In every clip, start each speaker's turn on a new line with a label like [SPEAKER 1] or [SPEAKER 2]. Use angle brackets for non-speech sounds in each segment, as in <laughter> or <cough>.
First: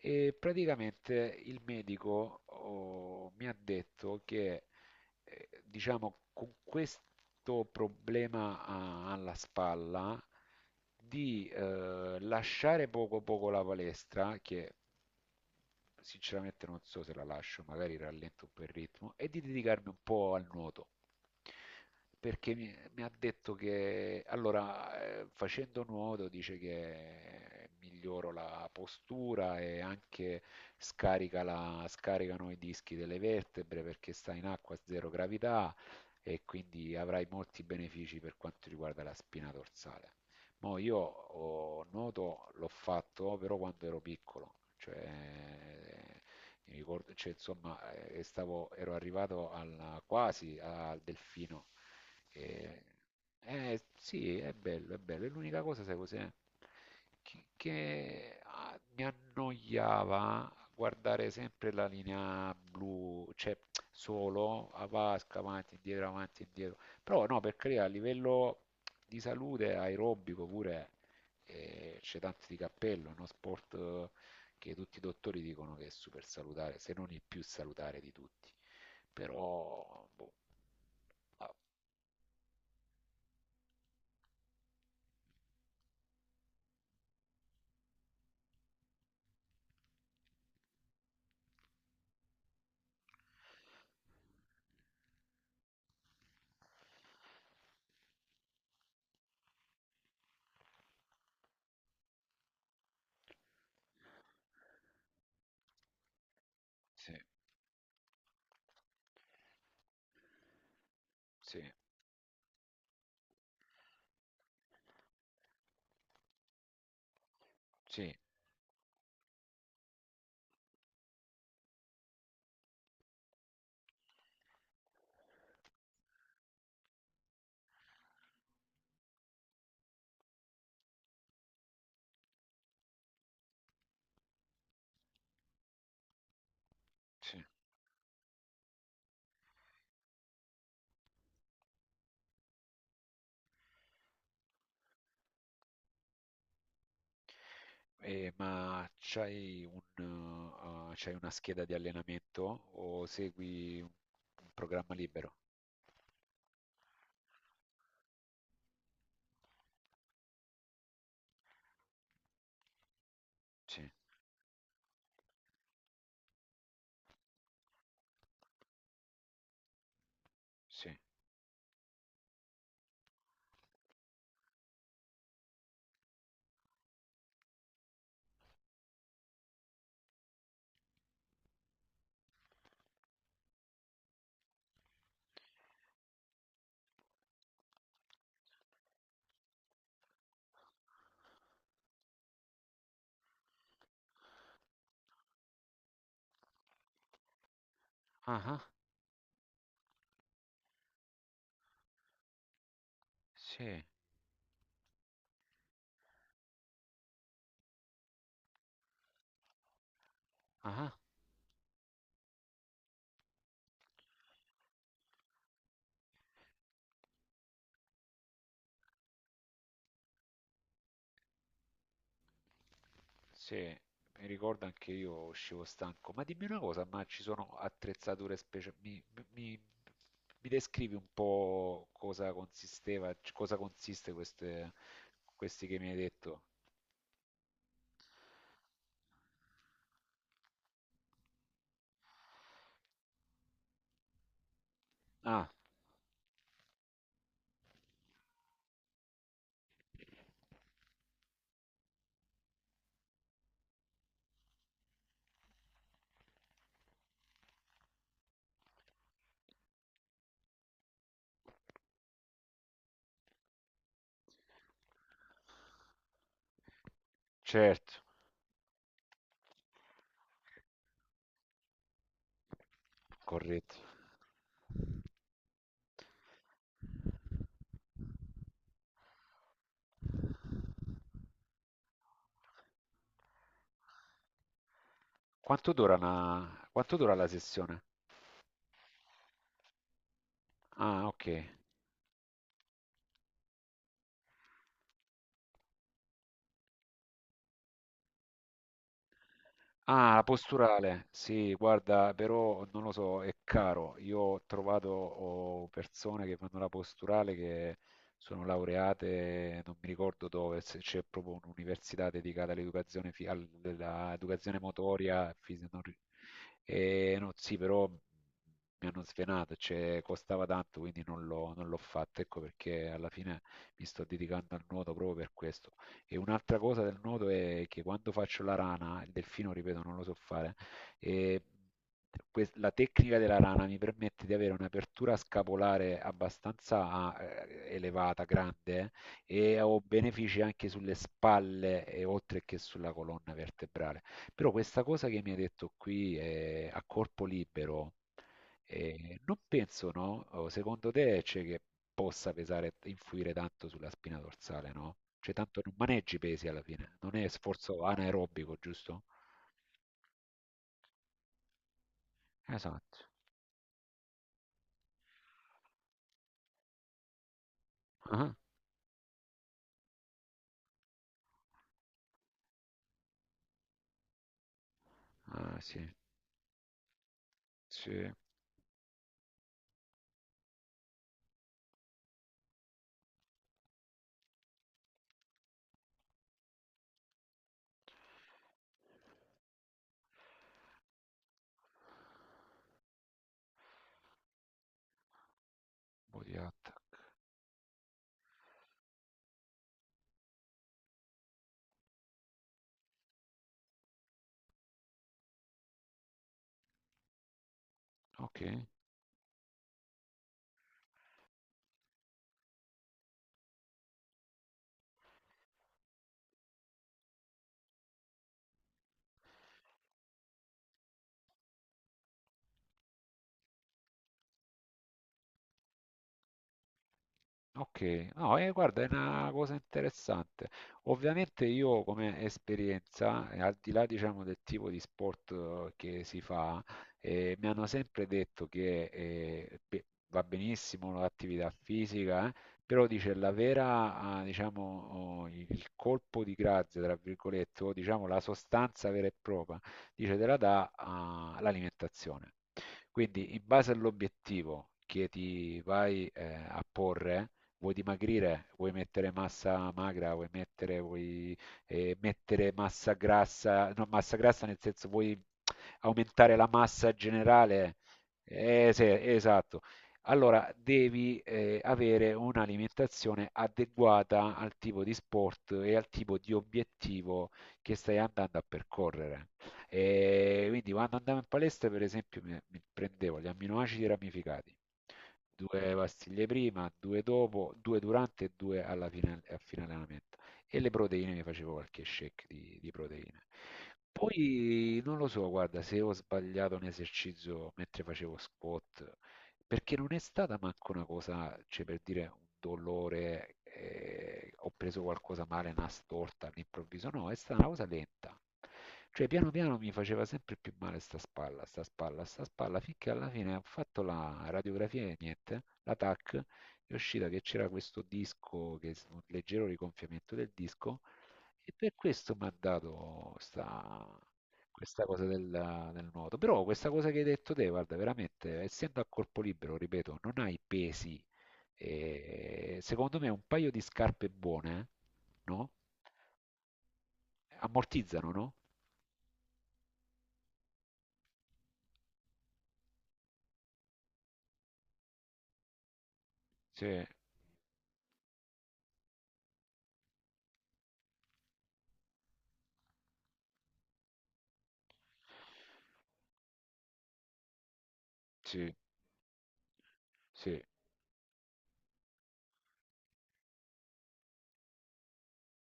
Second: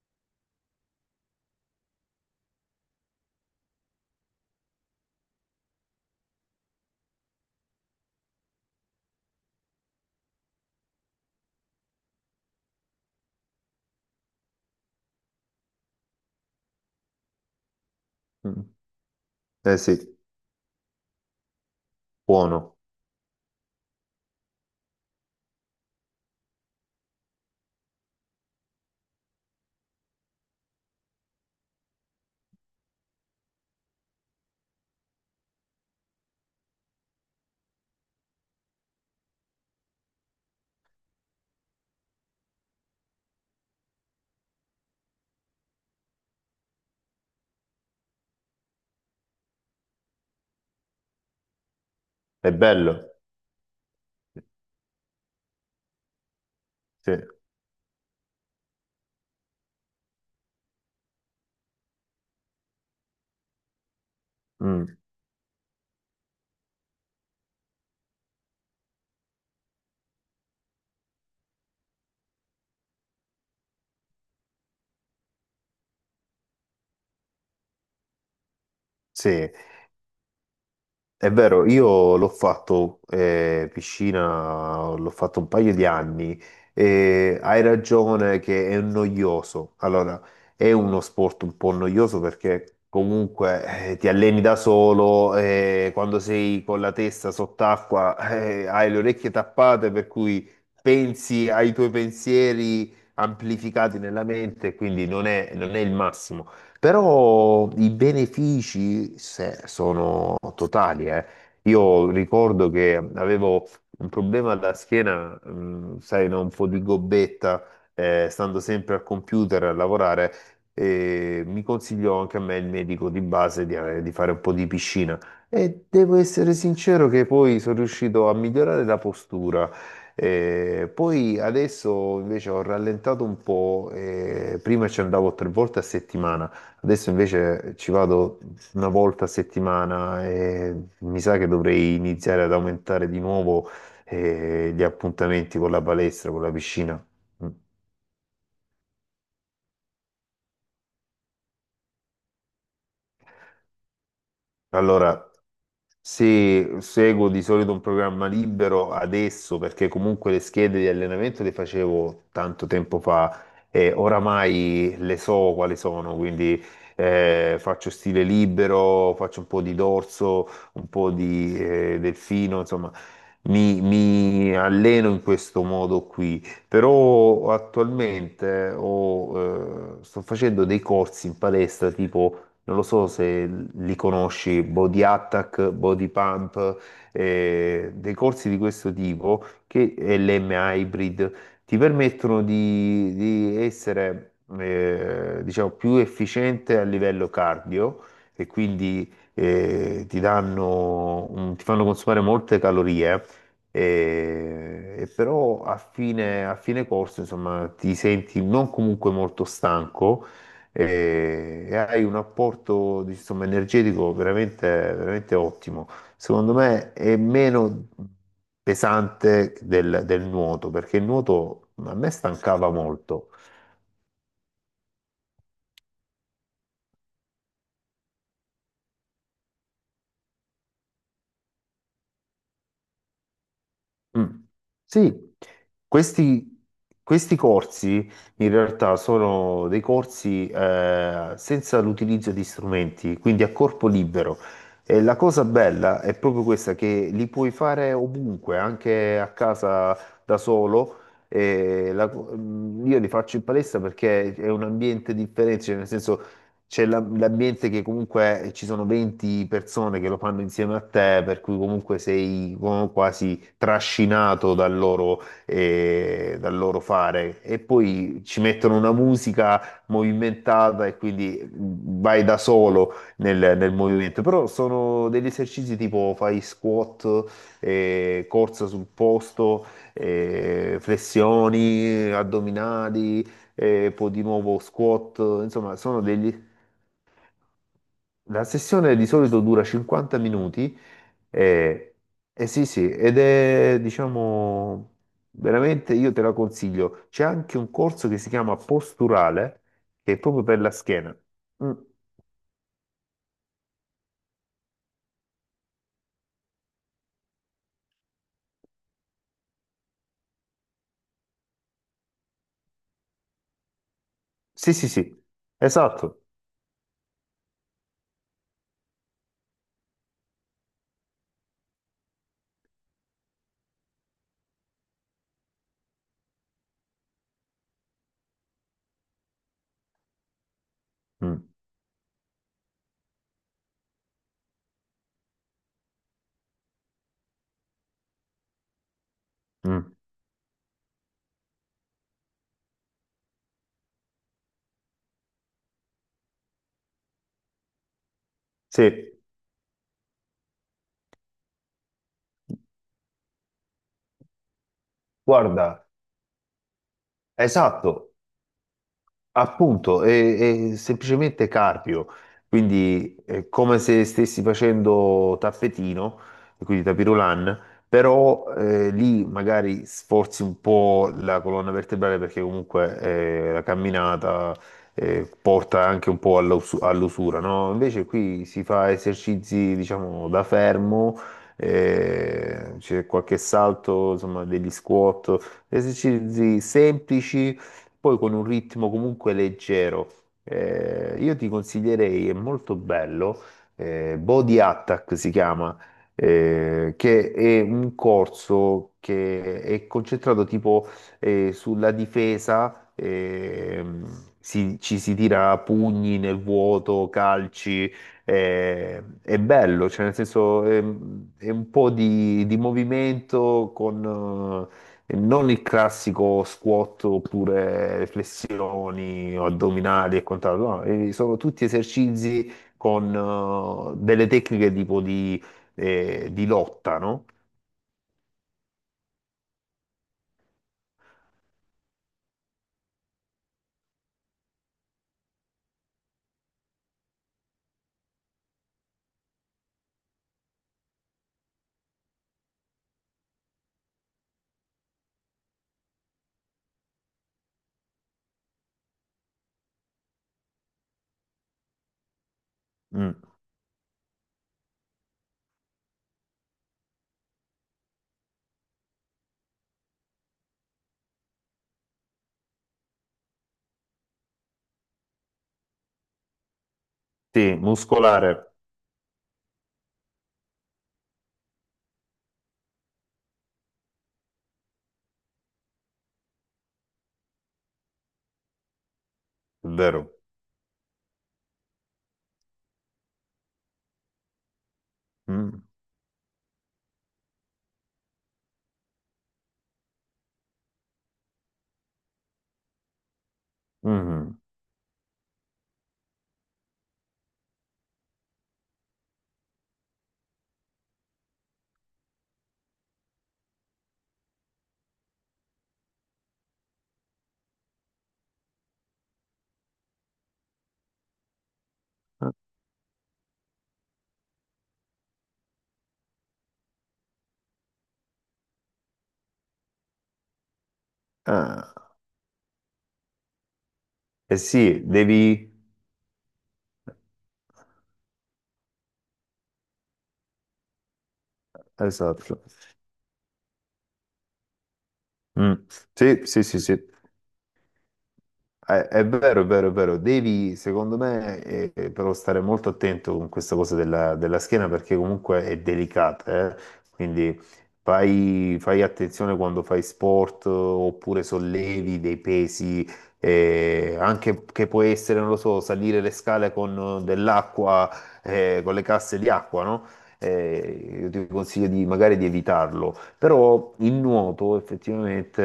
[SPEAKER 1] E praticamente il medico mi ha detto che, diciamo, con questo problema alla spalla, di lasciare poco poco la palestra, che sinceramente non so se la lascio, magari rallento un po' il
[SPEAKER 2] Mm.
[SPEAKER 1] ritmo, e di
[SPEAKER 2] Eh
[SPEAKER 1] dedicarmi un
[SPEAKER 2] sì,
[SPEAKER 1] po' al nuoto perché mi,
[SPEAKER 2] buono,
[SPEAKER 1] mi ha detto che allora facendo nuoto dice che miglioro la postura e anche scaricano i dischi delle vertebre perché sta in acqua a zero gravità e quindi avrai molti benefici per quanto riguarda la spina dorsale. Mo nuoto l'ho fatto però quando ero piccolo, cioè mi ricordo, cioè, insomma, ero arrivato quasi al delfino.
[SPEAKER 2] è
[SPEAKER 1] E,
[SPEAKER 2] bello.
[SPEAKER 1] sì, è bello, è bello. E l'unica cosa, sai cos'è?
[SPEAKER 2] Sì,
[SPEAKER 1] Che, mi annoiava guardare sempre la linea blu, cioè solo a
[SPEAKER 2] mm,
[SPEAKER 1] vasca, avanti, indietro, avanti, indietro. Però no, per carità, a livello di salute aerobico pure c'è tanto di cappello, è uno sport che tutti i dottori dicono che è super salutare, se non il più salutare di tutti.
[SPEAKER 2] sì.
[SPEAKER 1] Però, boh,
[SPEAKER 2] È
[SPEAKER 1] ah,
[SPEAKER 2] vero, io l'ho fatto piscina, l'ho fatto un paio di anni e hai ragione che è noioso. Allora, è uno sport un po' noioso perché comunque ti alleni da solo e quando sei con la testa sott'acqua <laughs> hai le orecchie tappate per cui pensi ai tuoi pensieri amplificati nella mente, quindi non è il massimo.
[SPEAKER 1] sì,
[SPEAKER 2] Però i benefici sono totali, eh.
[SPEAKER 1] sì,
[SPEAKER 2] Io ricordo che avevo un problema alla schiena, sai, no? Un po' di gobbetta,
[SPEAKER 1] sì,
[SPEAKER 2] stando sempre al computer a lavorare, e mi consigliò anche a me il medico di base di fare un po' di piscina. E devo essere sincero che poi sono riuscito a migliorare la postura. Poi adesso invece ho rallentato un po', prima ci andavo tre volte a settimana. Adesso
[SPEAKER 1] sì.
[SPEAKER 2] invece ci vado una volta a settimana e mi sa che dovrei iniziare ad aumentare di nuovo gli appuntamenti con la palestra, con la piscina. Mm.
[SPEAKER 1] E, ma c'hai una scheda di allenamento o segui un programma
[SPEAKER 2] Allora,
[SPEAKER 1] libero?
[SPEAKER 2] se seguo di solito un programma libero adesso, perché comunque le schede di allenamento le facevo tanto tempo fa
[SPEAKER 1] Sì,
[SPEAKER 2] e oramai le so quali sono, quindi faccio stile libero, faccio un po' di dorso, un
[SPEAKER 1] sì.
[SPEAKER 2] po' di delfino, insomma, mi alleno in questo modo qui. Però attualmente sto facendo dei corsi in palestra tipo non lo so se li conosci, Body Attack, Body Pump, dei corsi di questo tipo, che è l'M Hybrid, ti permettono di essere, diciamo, più efficiente a livello cardio
[SPEAKER 1] Ah,
[SPEAKER 2] e
[SPEAKER 1] ah,
[SPEAKER 2] quindi ti fanno consumare molte calorie.
[SPEAKER 1] sì,
[SPEAKER 2] E però a fine corso, insomma, ti senti non comunque molto stanco,
[SPEAKER 1] ah, ah.
[SPEAKER 2] e hai un apporto, insomma, energetico veramente, veramente ottimo. Secondo me è meno pesante del nuoto, perché il nuoto a me stancava molto.
[SPEAKER 1] Sì, mi ricordo anche io uscivo stanco. Ma dimmi una cosa, ma ci sono attrezzature speciali? Mi- mi descrivi un po' cosa cosa consiste
[SPEAKER 2] Mm. Sì,
[SPEAKER 1] questi che mi hai detto?
[SPEAKER 2] questi, questi corsi in realtà sono dei corsi senza l'utilizzo di strumenti, quindi a corpo libero. E la cosa
[SPEAKER 1] Ah,
[SPEAKER 2] bella è proprio questa, che li puoi fare ovunque, anche a casa da solo. Io li faccio in palestra perché è un ambiente differente, cioè nel senso c'è l'ambiente che comunque ci sono 20 persone che lo fanno insieme a te, per cui comunque sei quasi trascinato dal loro fare. E
[SPEAKER 1] certo,
[SPEAKER 2] poi ci mettono una musica movimentata e quindi vai da solo nel
[SPEAKER 1] corretto.
[SPEAKER 2] movimento. Però sono degli esercizi tipo fai squat, corsa sul posto, flessioni, addominali. E poi di nuovo squat,
[SPEAKER 1] Quanto
[SPEAKER 2] insomma,
[SPEAKER 1] dura
[SPEAKER 2] sono degli
[SPEAKER 1] una... Quanto dura la sessione?
[SPEAKER 2] la sessione di solito dura 50 minuti
[SPEAKER 1] Ah, ok.
[SPEAKER 2] e, e sì, sì, ed è, diciamo, veramente io te la consiglio. C'è anche un corso che si chiama posturale, che
[SPEAKER 1] Ah,
[SPEAKER 2] è
[SPEAKER 1] la
[SPEAKER 2] proprio per la
[SPEAKER 1] posturale.
[SPEAKER 2] schiena.
[SPEAKER 1] Sì,
[SPEAKER 2] Mm,
[SPEAKER 1] guarda, però non lo so, è caro. Io ho trovato persone che fanno la posturale che sono laureate, non mi ricordo dove, se c'è proprio un'università dedicata all'educazione all'educazione
[SPEAKER 2] sì, sì, sì,
[SPEAKER 1] motoria, fisi- non ri-
[SPEAKER 2] esatto.
[SPEAKER 1] e no, sì, però mi hanno svenato, cioè, costava tanto, quindi non l'ho fatto, ecco perché alla fine mi sto dedicando al nuoto proprio per questo. E un'altra cosa del nuoto è che quando faccio la rana, il delfino, ripeto, non lo so fare, e
[SPEAKER 2] Mm,
[SPEAKER 1] la tecnica della rana mi permette di avere un'apertura scapolare abbastanza elevata, grande, e ho
[SPEAKER 2] mm,
[SPEAKER 1] benefici anche sulle spalle e oltre che sulla colonna vertebrale. Però questa cosa che mi hai detto qui a corpo libero.
[SPEAKER 2] sì,
[SPEAKER 1] E non penso, no? O secondo te c'è che possa pesare, influire tanto sulla spina dorsale, no? Cioè, tanto non
[SPEAKER 2] guarda,
[SPEAKER 1] maneggi pesi alla fine, non è sforzo
[SPEAKER 2] esatto.
[SPEAKER 1] anaerobico, giusto?
[SPEAKER 2] Appunto, è semplicemente carpio,
[SPEAKER 1] Esatto.
[SPEAKER 2] quindi è come se stessi facendo tappetino, e quindi tapirulan,
[SPEAKER 1] Ah,
[SPEAKER 2] però lì magari sforzi un po' la colonna vertebrale perché comunque la camminata
[SPEAKER 1] ah, sì,
[SPEAKER 2] porta anche un po' all'usura, no? Invece
[SPEAKER 1] sì,
[SPEAKER 2] qui si fa esercizi, diciamo, da fermo, c'è qualche salto, insomma, degli squat, esercizi semplici poi con un ritmo comunque leggero. Io ti consiglierei, è molto bello, Body Attack si chiama,
[SPEAKER 1] Body Attack.
[SPEAKER 2] che è un corso che è concentrato tipo sulla difesa, ci si tira pugni nel vuoto, calci,
[SPEAKER 1] Ok.
[SPEAKER 2] è bello, cioè nel senso un po' di movimento con e non il classico squat oppure flessioni o addominali e quant'altro, no, sono tutti esercizi con delle tecniche tipo di lotta, no?
[SPEAKER 1] Ok, no, guarda, è una cosa interessante. Ovviamente io come esperienza, al di là, diciamo, del tipo di sport che si fa, mi hanno sempre detto che va benissimo l'attività fisica, però dice diciamo, oh, il colpo di grazia, tra virgolette, o diciamo la sostanza vera e propria, dice te la dà l'alimentazione.
[SPEAKER 2] Mm,
[SPEAKER 1] Quindi in base all'obiettivo che ti vai a porre, vuoi dimagrire, vuoi mettere massa magra, vuoi mettere massa grassa, no, massa grassa nel senso vuoi aumentare la massa
[SPEAKER 2] sì,
[SPEAKER 1] generale.
[SPEAKER 2] muscolare,
[SPEAKER 1] Sì, esatto. Allora devi avere un'alimentazione adeguata al tipo di sport e al tipo di obiettivo che stai andando a percorrere.
[SPEAKER 2] vero.
[SPEAKER 1] E quindi quando andavo in palestra, per esempio, mi prendevo gli amminoacidi ramificati,
[SPEAKER 2] Mm,
[SPEAKER 1] due pastiglie prima, due dopo, due durante e due alla fine, a fine allenamento. E le proteine mi facevo qualche shake di proteine.
[SPEAKER 2] mhm.
[SPEAKER 1] Poi non lo so, guarda, se ho sbagliato un esercizio mentre facevo squat perché non è stata manco una cosa, cioè per dire un dolore, ho preso qualcosa male, una storta all'improvviso, no, è stata una cosa lenta. Cioè piano piano mi faceva sempre più male sta spalla, sta spalla, sta spalla, finché alla fine ho fatto la radiografia e niente, la TAC, è uscita che c'era questo disco, che un leggero rigonfiamento del disco, e per
[SPEAKER 2] Ah,
[SPEAKER 1] questo mi ha dato sta
[SPEAKER 2] eh sì,
[SPEAKER 1] questa cosa
[SPEAKER 2] devi.
[SPEAKER 1] del nuoto. Però questa cosa che hai detto te, guarda, veramente, essendo a corpo libero, ripeto, non hai pesi.
[SPEAKER 2] Esatto.
[SPEAKER 1] E secondo me un paio di scarpe buone, no?
[SPEAKER 2] Mm, sì, sì, sì, sì.
[SPEAKER 1] Ammortizzano, no?
[SPEAKER 2] È vero, è vero, è vero. Devi, secondo me, però stare molto attento con questa cosa della schiena perché comunque è delicata, eh.
[SPEAKER 1] Sì,
[SPEAKER 2] Quindi fai attenzione quando fai sport oppure sollevi dei pesi, anche che può essere, non lo so, salire le scale con dell'acqua,
[SPEAKER 1] sì,
[SPEAKER 2] con le casse di acqua, no?
[SPEAKER 1] sì.
[SPEAKER 2] Io ti consiglio di, magari di evitarlo, però il nuoto effettivamente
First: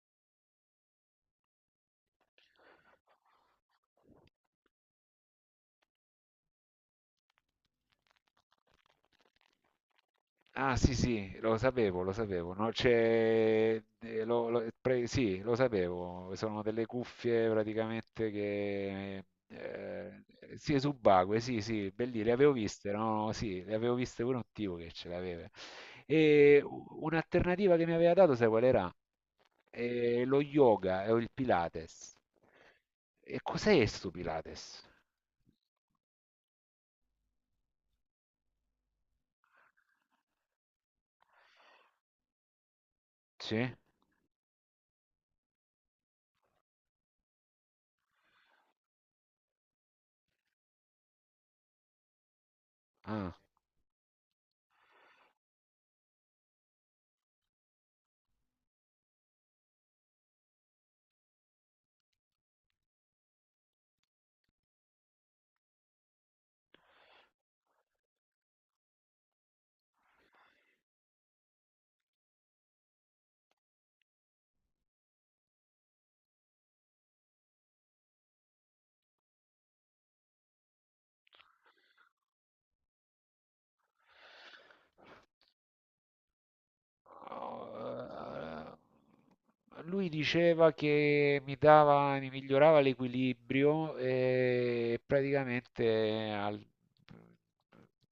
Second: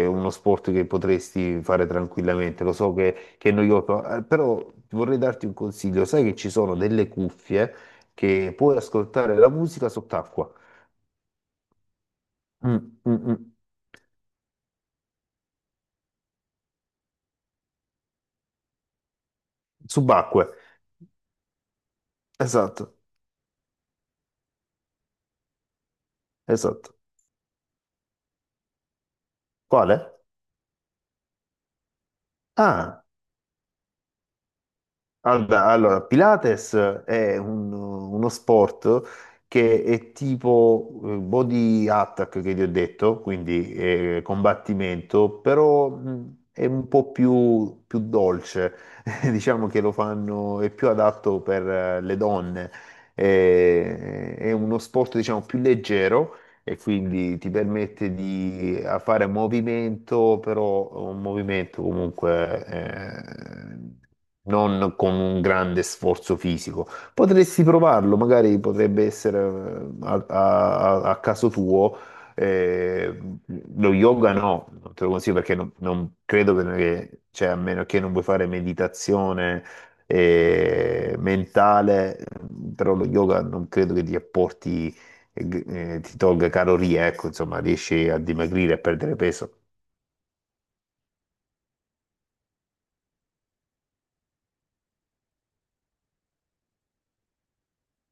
[SPEAKER 2] è uno sport che potresti fare tranquillamente, lo so che è noioso, però vorrei darti un consiglio, sai che ci sono delle cuffie che puoi ascoltare la musica sott'acqua.
[SPEAKER 1] Ah sì sì, lo sapevo, no?
[SPEAKER 2] Mm, mm, mm.
[SPEAKER 1] C'è, lo- lo- pre- sì, lo sapevo, sono delle cuffie praticamente che,
[SPEAKER 2] Subacque,
[SPEAKER 1] sì, subacquee, sì sì, belli, le avevo viste,
[SPEAKER 2] esatto,
[SPEAKER 1] no? Sì, le avevo viste pure un tipo che ce l'aveva. E
[SPEAKER 2] esatto.
[SPEAKER 1] un'alternativa che mi aveva dato, sai qual era?
[SPEAKER 2] Quale?
[SPEAKER 1] Lo yoga o il Pilates.
[SPEAKER 2] Ah.
[SPEAKER 1] E cos'è sto Pilates?
[SPEAKER 2] Allora, Pilates è uno sport che è tipo body attack che ti ho detto,
[SPEAKER 1] Sì?
[SPEAKER 2] quindi combattimento, però è un po' più dolce, <laughs> diciamo che lo fanno, è più adatto per le donne.
[SPEAKER 1] Ah.
[SPEAKER 2] È uno sport diciamo più leggero e quindi ti permette di fare movimento, però un movimento comunque non con un grande sforzo fisico. Potresti provarlo, magari potrebbe essere a caso tuo. eh, Lo yoga no, non te lo consiglio perché non credo che, cioè, a meno che non vuoi fare meditazione mentale, però lo yoga non credo che ti apporti ti tolga calorie, ecco, insomma, riesci a dimagrire e
[SPEAKER 1] No,
[SPEAKER 2] a perdere peso.
[SPEAKER 1] eh, lui diceva che mi migliorava l'equilibrio e praticamente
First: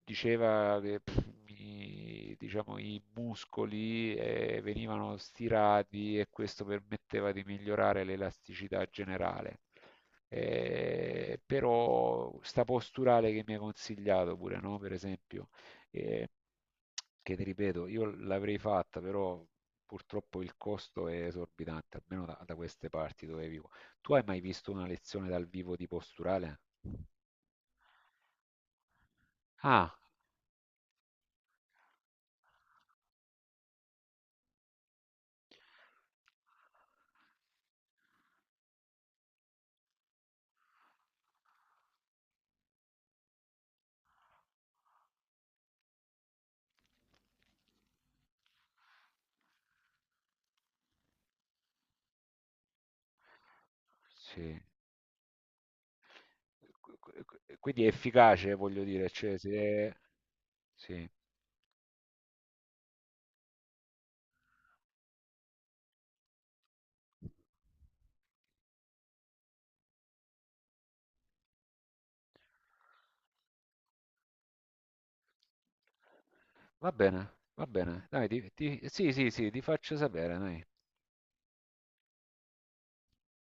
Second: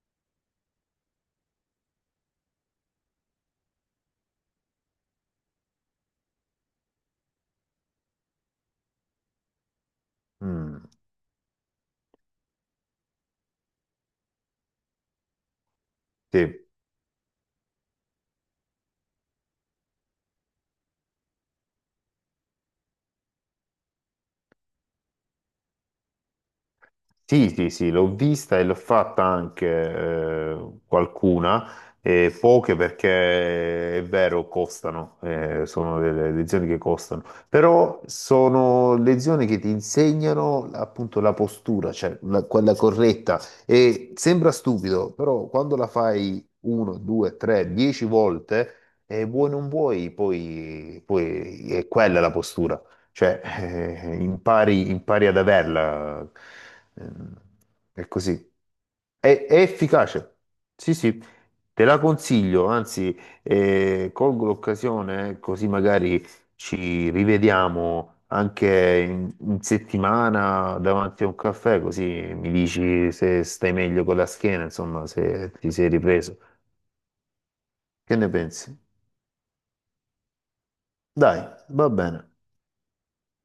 [SPEAKER 1] diceva che diciamo, i muscoli venivano stirati e questo permetteva di migliorare l'elasticità generale.
[SPEAKER 2] Mm,
[SPEAKER 1] Però sta posturale che mi ha consigliato pure, no? Per esempio che,
[SPEAKER 2] sì.
[SPEAKER 1] che ti ripeto, io l'avrei fatta, però purtroppo il costo è esorbitante, almeno da queste parti dove vivo. Tu hai mai visto una lezione dal vivo di posturale?
[SPEAKER 2] Sì, sì, sì, l'ho vista e l'ho fatta anche
[SPEAKER 1] Ah,
[SPEAKER 2] qualcuna, poche perché è vero, costano, sono delle lezioni che costano, però sono lezioni che ti insegnano appunto la postura, cioè quella corretta. E sembra stupido, però quando la fai uno, due, tre, dieci volte, vuoi non vuoi, poi è quella la postura. Cioè,
[SPEAKER 1] sì.
[SPEAKER 2] impari ad averla. Ehm,
[SPEAKER 1] Quindi è
[SPEAKER 2] È
[SPEAKER 1] efficace,
[SPEAKER 2] così.
[SPEAKER 1] voglio dire, cioè,
[SPEAKER 2] È
[SPEAKER 1] se...
[SPEAKER 2] efficace. Sì,
[SPEAKER 1] Sì.
[SPEAKER 2] sì, te la consiglio, anzi, colgo l'occasione, così magari ci rivediamo anche in settimana davanti a un caffè, così mi dici se stai meglio con la schiena, insomma, se ti sei ripreso.
[SPEAKER 1] Va bene, va bene.
[SPEAKER 2] Che
[SPEAKER 1] Dai,
[SPEAKER 2] ne pensi?
[SPEAKER 1] sì, sì, sì, ti faccio sapere, dai.
[SPEAKER 2] Dai, va bene.